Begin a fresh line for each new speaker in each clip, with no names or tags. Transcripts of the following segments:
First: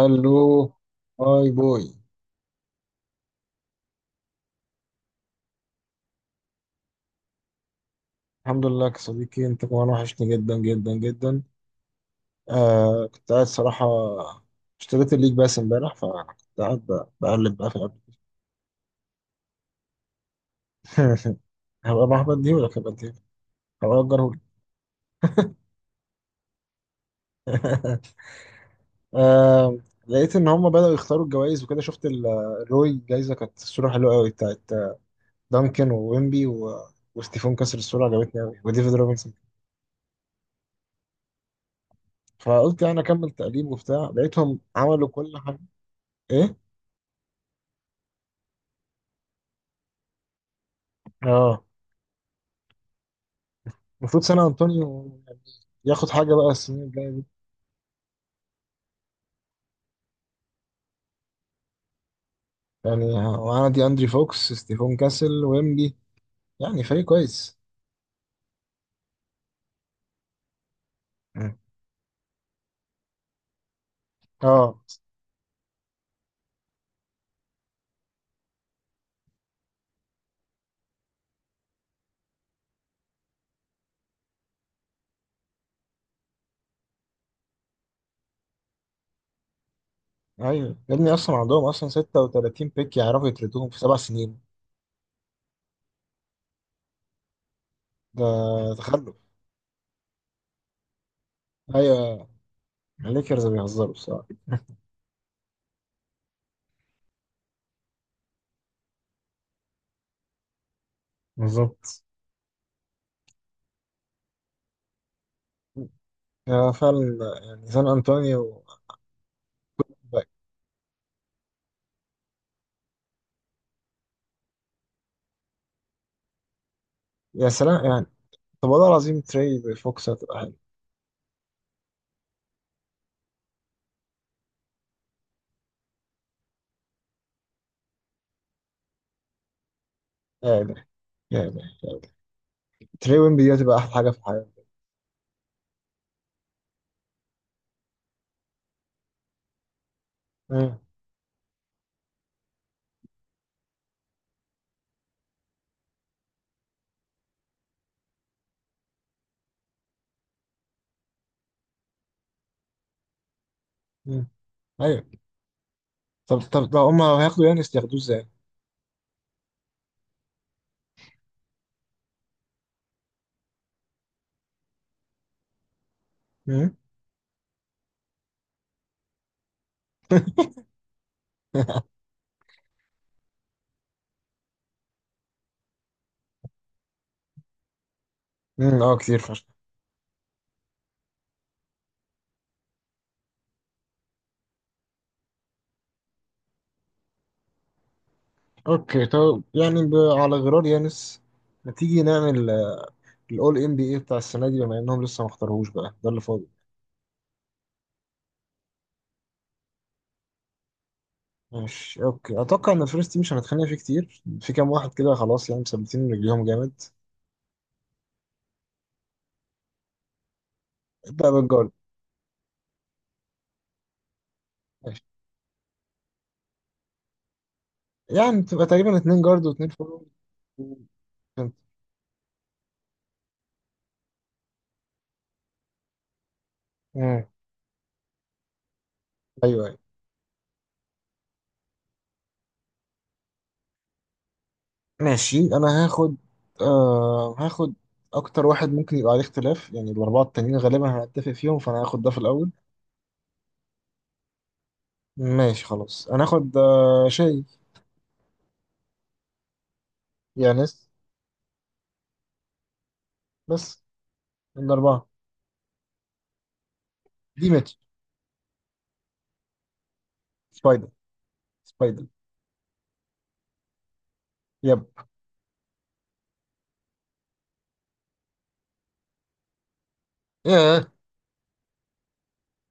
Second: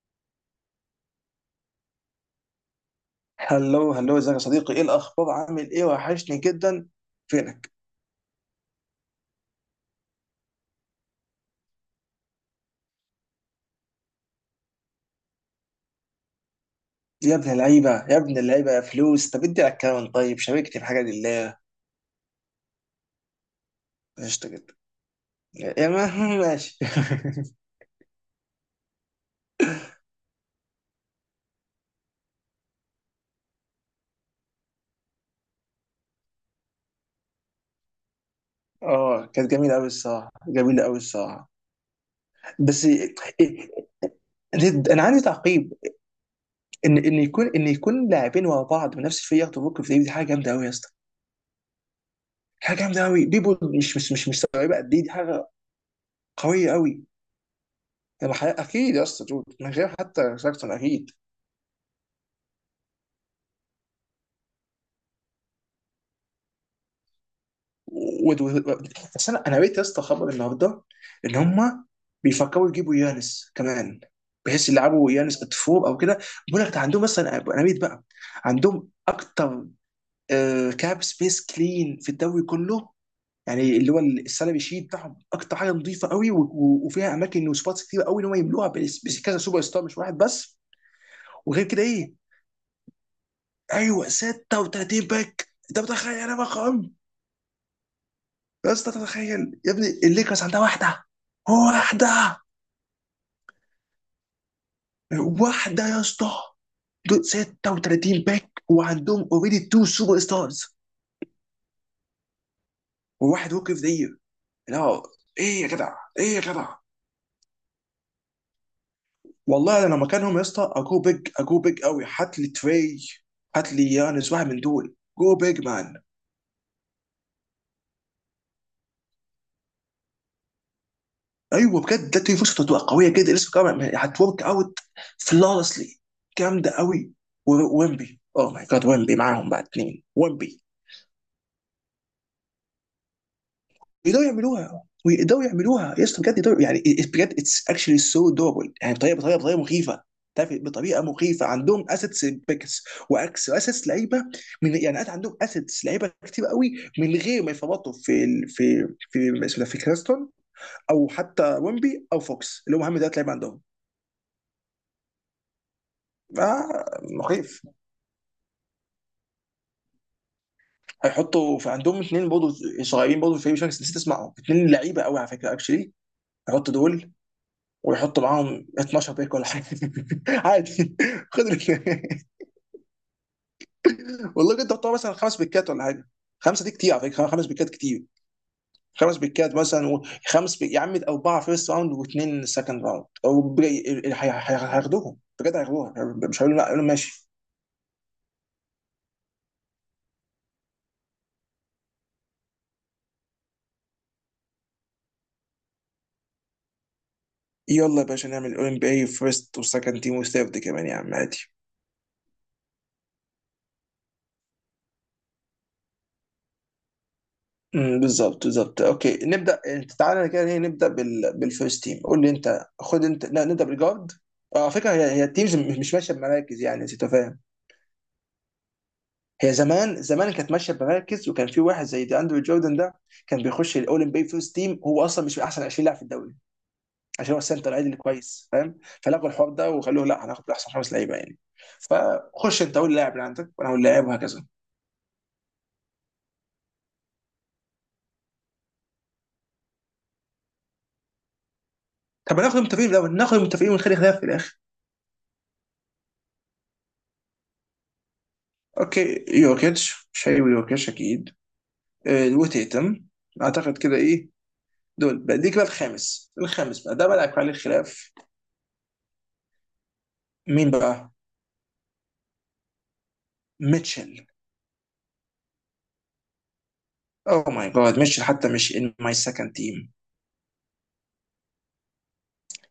الو. هاي بوي.
هلو هلو، ازيك يا صديقي؟ ايه الاخبار؟ عامل ايه؟ وحشني جدا. فينك؟
الحمد لله يا صديقي، انت كمان وحشني جدا جدا جدا. آه، كنت قاعد صراحة. اشتريت الليج باس امبارح، فكنت قاعد
يا ابن
بقلب بقى في
اللعيبه
الاب.
يا ابن اللعيبه، يا فلوس. طب ادي الاكونت، طيب شاركني في حاجه لله.
هبقى محبط دي ولا هبقى دي؟ هبقى اجره لي.
قشطه جدا. يا ما ماشي.
آه، لقيت ان هم بدأوا يختاروا الجوائز وكده، شفت الروي، الجايزة كانت الصورة حلوة قوي بتاعت دانكن وويمبي وستيفون كسر، الصورة عجبتني قوي، وديفيد
اه
روبنسون.
كانت جميله قوي الصراحه، جميله قوي الصراحه.
فقلت
بس إيه-
يعني اكمل تقليب
إيه-
وبتاع، لقيتهم
إيه، انا
عملوا
عندي
كل حاجة.
تعقيب.
ايه
ان يكون لاعبين ورا بعض بنفس الفريق ياخدوا بوك، في دي حاجه جامده قوي يا اسطى.
اه.
حاجه جامده قوي دي، بول مش مش مش
المفروض
مش
سان
مستوعبه قد ايه دي
أنطونيو يعني
حاجه.
ياخد حاجة بقى
قويه
السنين
قوي.
الجاية دي.
اكيد يا اسطى دود من غير حتى ساكتون اكيد.
يعني وأنا دي أندري فوكس، ستيفون كاسل، ويمبي، يعني فريق كويس.
و- و- و- بس انا قريت يا اسطى خبر النهارده ان
مم.
هم بيفكروا يجيبوا يانس كمان، بحيث
اه.
يلعبوا يانس اتفور او كده. بيقول لك ده عندهم مثلا، انا قريت بقى، عندهم اكتر آه، كاب سبيس كلين في الدوري كله. يعني اللي هو السالري شيت بتاعهم اكتر حاجه نظيفه قوي، و- و- وفيها اماكن وسبوتس كتير قوي ان هم يملوها بس كذا سوبر ستار مش واحد بس.
ايوه يا ابني، اصلا عندهم
وغير كده
اصلا
ايه؟
36 بيك يعرفوا يتردوهم في سبع
ايوه
سنين
36 باك، انت متخيل؟ انا رقم
ده
يا اسطى،
تخلف.
تتخيل يا ابني؟ الليكرز عندها واحده.
ايوه.
واحده.
الليكرز بيهزروا بصراحه.
واحده يا اسطى. دول 36 باك، وعندهم اوريدي تو سوبر ستارز،
بالظبط.
وواحد ووك اوف ذا يير. لا، ايه يا جدع؟ ايه يا
يا
جدع؟
فعلا، يعني سان انطونيو.
والله انا لو
باك.
مكانهم يا اسطى، اجو بيج اجو بيج قوي. هات لي تري، هات لي يانس، واحد من دول. جو بيج مان.
يا سلام يعني. طب والله العظيم، تري فوكس هتبقى حلو.
ايوه بجد، ده تري فرصه تبقى قويه جدا. لسه كمان هتورك اوت فلawlessly. جامده قوي. ويمبي، اوه ماي جاد، ويمبي معاهم بقى، اتنين ويمبي.
يعني يعني تري ويمبي دي هتبقى احلى حاجه في
ويقدروا
الحياه.
يعملوها ويقدروا يعملوها يا اسطى بجد يقدروا. يعني بجد اتس اكشلي سو دوبل. يعني بطريقه مخيفه. تعرف إيه؟
مم.
بطريقه مخيفه. عندهم اسيتس بيكس واكس اسيتس لعيبه. من يعني قاعد عندهم اسيتس لعيبه كتير قوي من غير ما يفرطوا في اسمه ده، في كريستون او حتى ويمبي او فوكس، اللي هم اهم ثلاث لعيبه عندهم.
مم. ايوه. طب طب لو
آه،
هما هياخدوا
مخيف.
يانس، ياخدوه ازاي؟
هيحطوا في عندهم اثنين برضه صغيرين برضه في الفريق، مش عارف، نسيت اسمعهم، اثنين لعيبه قوي على فكره اكشلي.
مم؟
هيحطوا دول، ويحطوا معاهم 12 بيك ولا حاجه. عادي. خد ال- والله كنت بتوع مثلا خمس بيكات ولا حاجه. خمسه دي كتير على فكره، خمس بيكات كتير.
مم، اه
خمس
كتير فشخ.
بيكات مثلا، يا عم اربعه فيرست راوند واثنين سكند راوند او بي- ال- ال- هي- هي- هياخدوهم بجد، هياخدوها. مش هيقولوا لا، هيقولوا ماشي.
اوكي، طب يعني على غرار يانس، ما تيجي نعمل الاول ام بي اي بتاع السنه دي، بما انهم لسه ما اختاروهوش بقى، ده اللي فاضل.
يلا يا باشا نعمل اولمبي فيرست وسكند تيم وثيرد كمان يا عم، عادي.
ماشي. اوكي، اتوقع ان الفيرست تيم مش هنتخانق فيه كتير، في كام واحد كده خلاص يعني مثبتين رجليهم جامد.
امم، بالظبط. اوكي، نبدا. انت تعالى كده، هي نبدا
ابدا بالجارد.
بالفيرست تيم. قول لي انت، خد انت، لا نبدا بالجارد. اه على فكره،
ماشي.
هي التيمز مش ماشيه بمراكز، يعني انت فاهم.
يعني تبقى تقريبا اتنين جارد
هي
واتنين
زمان
فورورد.
زمان كانت ماشيه
و-
بمراكز، وكان
مم.
في واحد زي دي، اندرو جوردن ده، كان بيخش الاولمبي بي فيرست تيم، هو اصلا مش من احسن 20 لاعب في الدوري، عشان هو السنتر العادي اللي كويس فاهم. فلغوا الحوار
ايوه
ده
أيوه.
وخلوه، لا هناخد احسن خمس لعيبه يعني. فخش انت قول اللاعب اللي عندك وانا اقول اللاعب، وهكذا.
ماشي انا هاخد. آه، هاخد اكتر واحد ممكن يبقى عليه اختلاف، يعني الاربعه التانيين غالبا هنتفق فيهم، فانا هاخد ده في
طب
الاول.
هناخد المتفقين الاول، ناخد المتفقين ونخلي خلاف في الاخر.
ماشي خلاص، انا هاخد. آه شاي.
اوكي، يوكيتش مش هيبقى، يوكيتش
يانس.
اكيد. آه، وتيتم، اعتقد
بس
كده. ايه؟
من الاربعه.
دول بقى دي كده، الخامس، الخامس بقى ده بقى اللي هيكون
دي
عليه
ماتش.
الخلاف. مين
سبايدر
بقى؟
سبايدر.
ميتشل؟
يب.
اوه ماي جاد، ميتشل حتى مش ان ماي سكند تيم.
ياه.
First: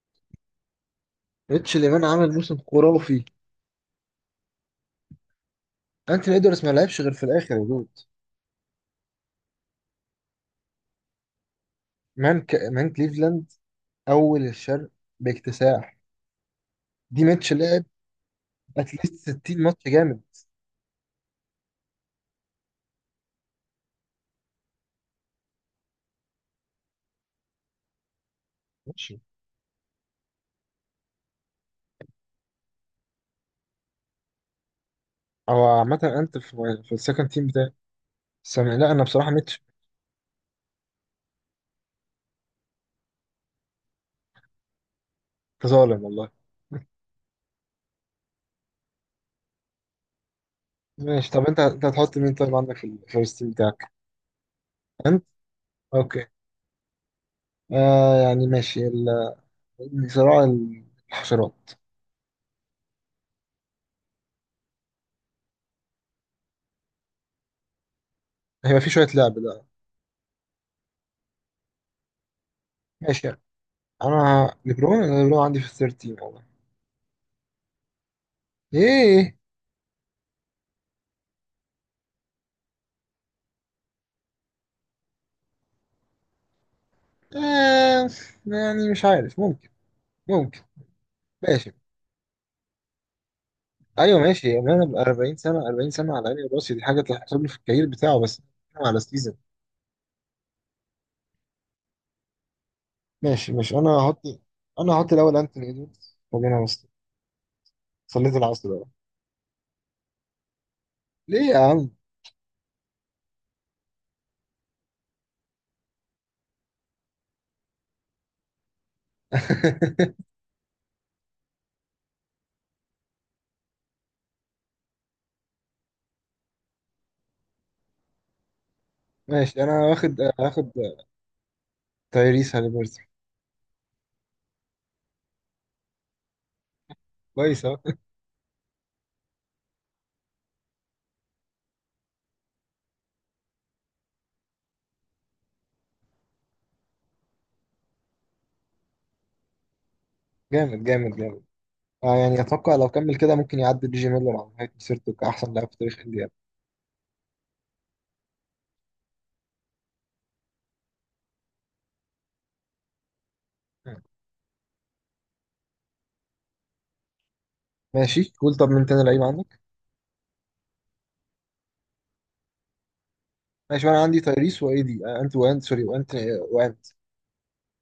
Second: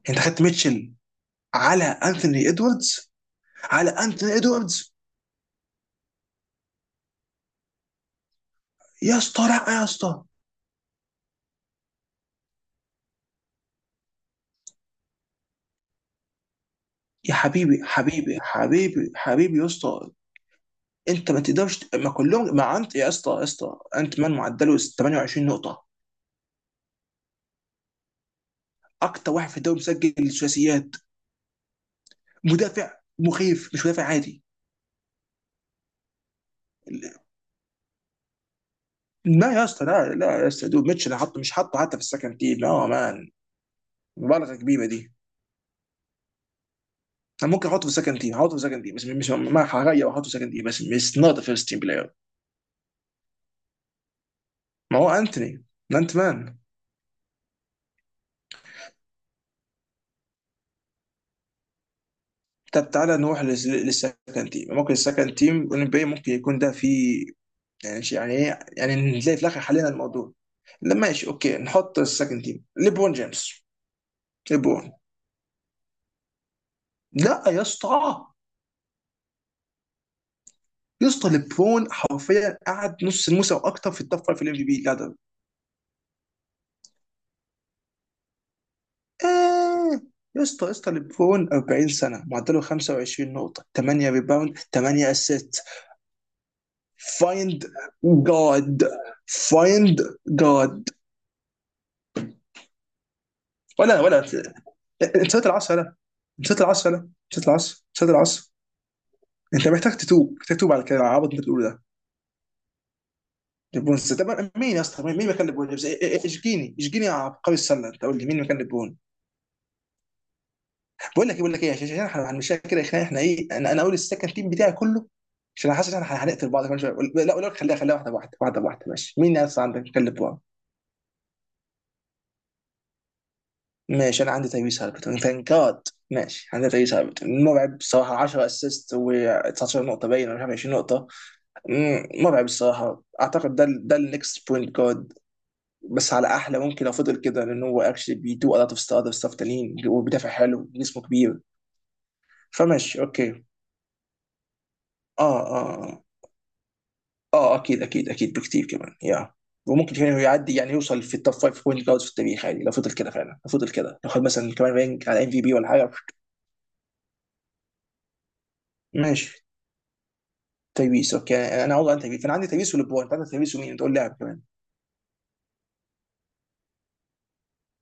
انت خدت ميتشل
ريتش
على
ليمان عمل
انثوني
موسم
ادواردز؟
خرافي.
على انثوني ادواردز؟
انتوني ادوارز ما لعبش غير في الاخر يا دود.
يا اسطى لا يا اسطى،
مان كليفلاند، اول الشرق، باكتساح. دي
يا
ماتش لعب
حبيبي حبيبي حبيبي
اتليست
حبيبي
60
يا
ماتش
اسطى.
جامد.
انت ما تقدرش ت- ما كلهم ما انت يا اسطى يا اسطى، انت مان معدله 28 نقطه،
ماشي.
اكتر واحد في الدوري مسجل ثلاثيات، مدافع مخيف، مش مدافع عادي.
او عامه، انت في السكند تيم. سامي، لا انا بصراحه
لا
ميتش.
يا اسطى، لا لا يا اسطى، دول ميتشل حطه، مش حطه حتى في السكند تيم، لا مان. مبالغه كبيره دي.
ظالم والله.
انا ممكن احطه في السكند تيم، احطه في السكند تيم، بس مش ما هغير واحطه في السكند تيم، بس مش
ماشي،
نوت
طب انت
فيرست تيم
انت
بلاير.
هتحط مين طيب عندك في الفيرست تيم بتاعك؟
ما هو
انت.
انتوني، انت
اوكي.
مان.
آه يعني ماشي صراع الحشرات.
طب تعالى نروح للسكند تيم، ممكن السكند تيم NBA ممكن يكون ده فيه. يعني شيء، يعني ايه
هيبقى في
يعني،
شويه
نلاقي
لعب
في الاخر
ده.
حلينا الموضوع. لا ماشي اوكي، نحط السكند تيم ليبرون
ماشي.
جيمس.
انا
ليبرون؟
ليبرون أنا ليبرون عندي في الثيرد تيم والله.
لا يا اسطى،
ايه.
يا اسطى، ليبرون حرفيا قعد نص الموسم واكتر في التوب فايف في الام في بي.
آه يعني مش عارف، ممكن.
آه، يا
ممكن.
اسطى يا اسطى، ليبرون
ماشي.
40 سنة معدله 25 نقطة 8
ايوه ماشي،
ريباوند
يعني انا
8
40
اسيست.
سنه، 40 سنه على عيني وراسي، دي حاجه تحسب لي في
فايند
الكارير بتاعه، بس
جاد،
بتكلم على السيزون.
فايند جاد.
ماشي ماشي. انا
ولا
هحط
ولا،
انا هحط الاول
نسيت
انتوني
العصر ده،
ادوردز،
نسيت
خلينا بس.
العصر ده، نسيت العصر، نسيت
صليت
العصر.
العصر بقى.
انت محتاج تتوب، محتاج تتوب على كده، على العبط اللي
ليه
انت
يا
بتقوله ده.
عم؟
ليبرون؟ طب مين يا اسطى مين مكان ليبرون جيمس؟ إيه- إيه- إيه، اشجيني اشجيني يا عبقري السلة، انت قول لي مين مكان ليبرون. بقول لك ايه، بقول لك ايه، عشان احنا هنمشيها كده يا اخي، احنا ايه، انا اقول السكند تيم بتاعي كله، عشان انا حاسس ان احنا هنقتل بعض كمان شويه. لا لا لا، خليها خليها، واحده واحده واحده واحده، ماشي. مين الناس
ماشي
عندك؟
انا
نتكلم
واخد،
بقى.
هاخد تايريس هاليبرتون.
ماشي، انا عندي تايويس هالبرتون، ثانك جاد. ماشي، عندي تايويس هالبرتون،
كويس
مرعب
اهو.
الصراحه، 10 اسيست و19 نقطه، باين، ولا مش عارف 20 نقطه. مم، مرعب الصراحه، اعتقد ده ده النكست بوينت جارد. بس على احلى ممكن لو فضل كده، لان هو اكشلي بيدو a lot of stuff تانيين، وبيدافع حلو،
جامد
جسمه
جامد
كبير.
جامد. آه يعني اتوقع لو
فماشي
كمل كده،
اوكي.
ممكن يعدي دي جي ميلر على نهايه مسيرته
اه
كاحسن لاعب
اه
في تاريخ
آه.
انديانا.
اه اكيد اكيد اكيد، بكتير كمان يا. وممكن كمان هو يعدي، يعني يوصل في التوب 5 بوينت جاردز في التاريخ، عادي لو فضل كده، فعلا لو فضل كده، لو خد مثلا كمان رانك على ام في بي ولا حاجه.
ماشي، قول طب من تاني لعيب
ماشي،
عندك.
تايبيس اوكي. انا عاوز عن تايبيس، انا عندي تايبيس ولبرون، انت عندك تايبيس، ومين
ماشي،
تقول
وانا
لاعب
عندي
كمان؟
تايريس وايدي. انت وانت سوري، وانت. وانت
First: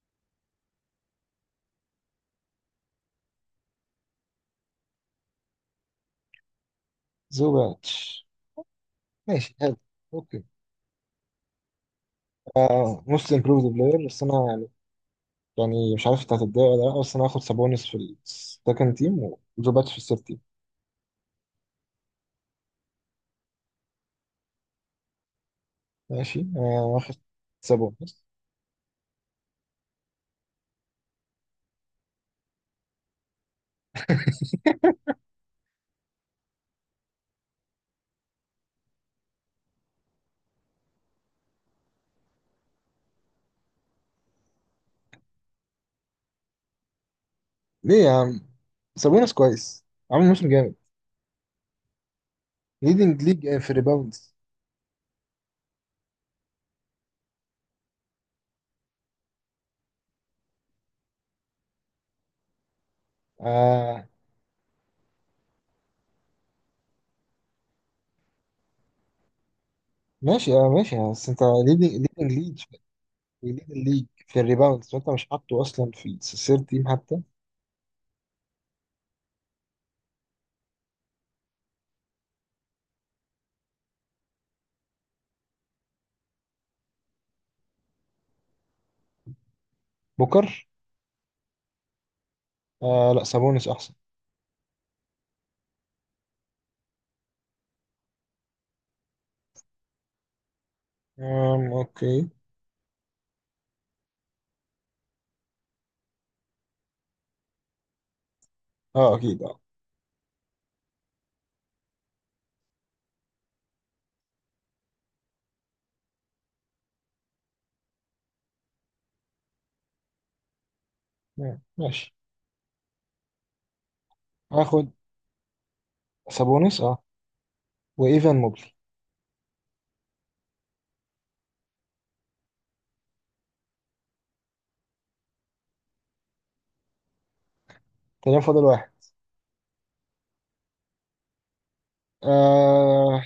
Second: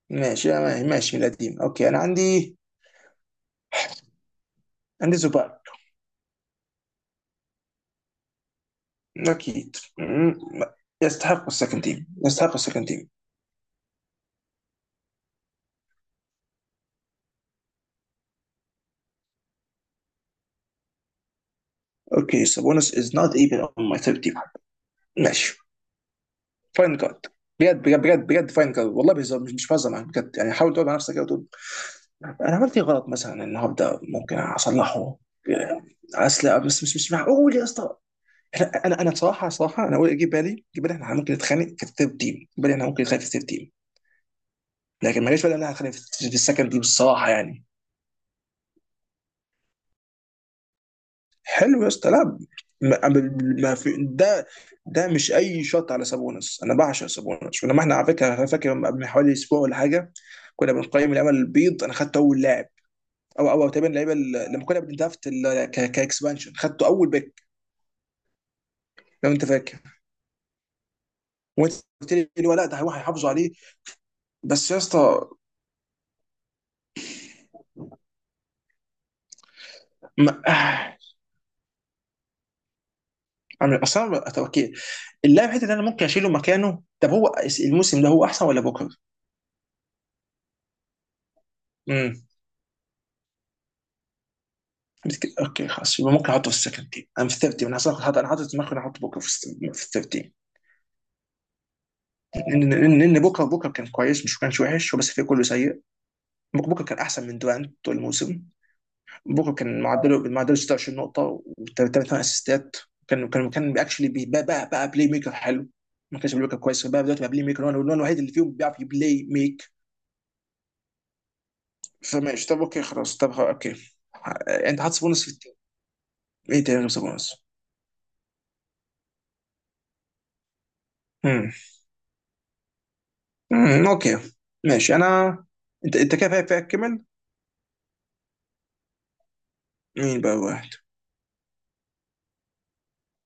ماشي أنا، ماشي من القديم. اوكي انا عندي، عندي زوباك.
زوباتش. ماشي
اكيد.
حلو.
مم.
اوكي.
يستحق السكند تيم، يستحق السكند
آه،
تيم.
موست امبروفد بلاير، بس انا يعني مش عارف انت هتتضايق ولا لا، بس انا هاخد سابونس في السكند تيم، وزوباتش في الثيرد تيم.
اوكي، سابونس از نوت ايفن اون ماي ثيرد تيم. ماشي.
ماشي آه،
فاين
واخد
جارد. بجد بجد
سابونس.
بجد بجد، فاين جارد والله. بهزر، مش بهزر معاك بجد. يعني حاول تقعد مع نفسك كده وتقول انا عملت ايه غلط مثلا النهارده ممكن اصلحه. اصل بس مش معقول يا اسطى. انا صراحه صراحه، انا اقول اجيب بالي اجيب بالي احنا ممكن نتخانق في الثيرد تيم، اجيب بالي احنا ممكن نتخانق في الثيرد تيم، لكن ما جاش بالي ان احنا هنتخانق في السكند تيم الصراحه يعني.
ليه يا عم؟ سابونس كويس، عامل موسم جامد،
حلو يا اسطى، لا. ما
ليدنج ليج في
ما في
الريباوندز.
ده، ده مش اي شط على سابونس، انا بعشق سابونس. ولما احنا على فكره، انا فاكر من حوالي اسبوع ولا حاجه كنا بنقيم اللعيبه البيض، انا خدت اول لاعب، او تقريبا
آه
اللعيبه لما كنا بندرافت كاكسبانشن، خدته اول باك، لو انت فاكر.
ماشي، اه ماشي، بس انت
وانت
ليدنج
قلت
ليدنج
لي اللي هو
ليج،
لا، ده هيروح هيحافظوا عليه.
ليدنج ليج في
بس يا
الريباوندز، وانت
اسطى،
مش حاطه اصلا في سير تيم حتى.
ما... آه. أنا- اصلا ما- طب اوكي، اللاعب حته اللي انا ممكن اشيله مكانه، طب هو الموسم ده هو احسن ولا بوكر؟
بوكر.
امم.
آه لا، سابونس احسن.
اوكي خلاص، يبقى ممكن احطه في السكند تيم، انا في الثيرد تيم انا أصلاً حاطط، انا حاطط في دماغي إن أنا احط بوكر في الثيرد تيم.
آم اوكي.
لان لأن بوكر كان كويس، مش كانش وحش هو، بس الفريق كله سيء. بوكر كان احسن من دورانت طول الموسم.
اه اكيد
بوكا
اه.
كان معدله، معدله 26 نقطة و3 اسيستات. كان اكشلي بقى بلاي ميكر حلو، ما كانش بلاي ميكر كويس، بقى دلوقتي بقى بلاي ميكر، هو الوحيد اللي فيهم بيعرف يبلاي ميك.
مم، ماشي.
فماشي طب اوكي خلاص، طب خلاص، اوكي. آه، انت
هاخد
حاطط سبونس في التيم. ايه تاني
سابونس
غير
اه.
سبونس؟
وايفان موبلي.
امم، أمم، اوكي. ماشي انا. انت انت كده، فريقك، فريقك كمل.
تمام، فاضل واحد.
مين بقى واحد؟
آه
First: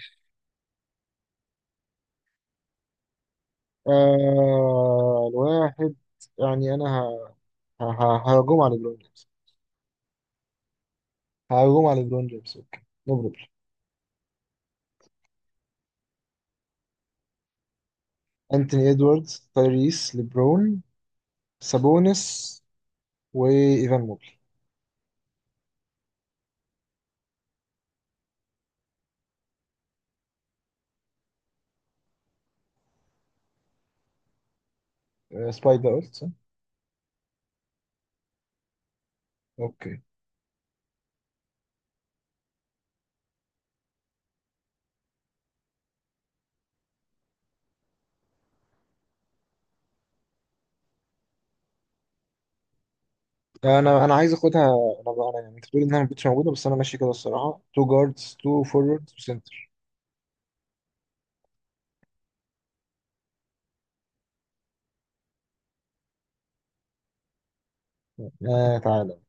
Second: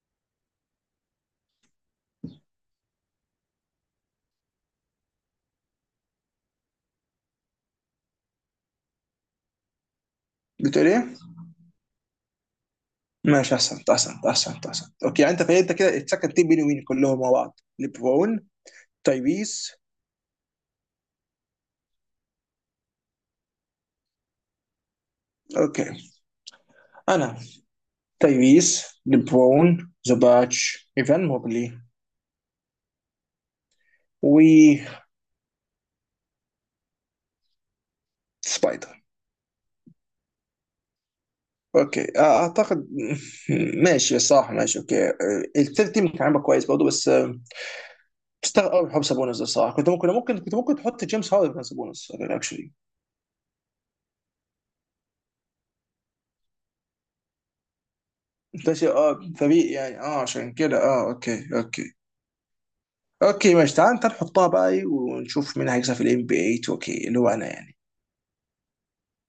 الواحد. يعني انا ههجوم على ليبرون جيمس.
بتقول ايه؟
ههجوم على ليبرون جيمس، اوكي. نبرد.
ماشي احسنت احسنت احسنت احسنت، اوكي. يعني انت كده اتسكت تيم بيني وبيني كلهم مع بعض. ليبرون،
انتوني ادواردز،
تايبيس،
تايريس، ليبرون، سابونس، وايفان موبلي.
اوكي. انا، تايريس، لبرون، ذا باتش، ايفان موبلي، و
سباي ده قلت صح؟
سبايدر.
اوكي.
اوكي، اعتقد. ماشي الصراحه، ماشي اوكي. آه، الثيرد تيم كان عامل كويس برضه، بس تستغرب قوي حب سابونز الصراحه، كنت ممكن، ممكن كنت ممكن تحط جيمس هاردن مكان سابونز اكشلي.
انا عايز اخدها. انا بقى انا يعني، انت بتقول انها ما كنتش موجوده، بس انا ماشي كده الصراحه، تو جاردز تو
انت شيء
فوروردز
اه
وسنتر.
فريق، يعني اه، عشان كده اه، اوكي اوكي. اوكي ماشي، تعال تعال نحطها بقى، ونشوف مين هيكسب في الام بي اي 2 كي، اللي هو انا يعني.
آه تعالى.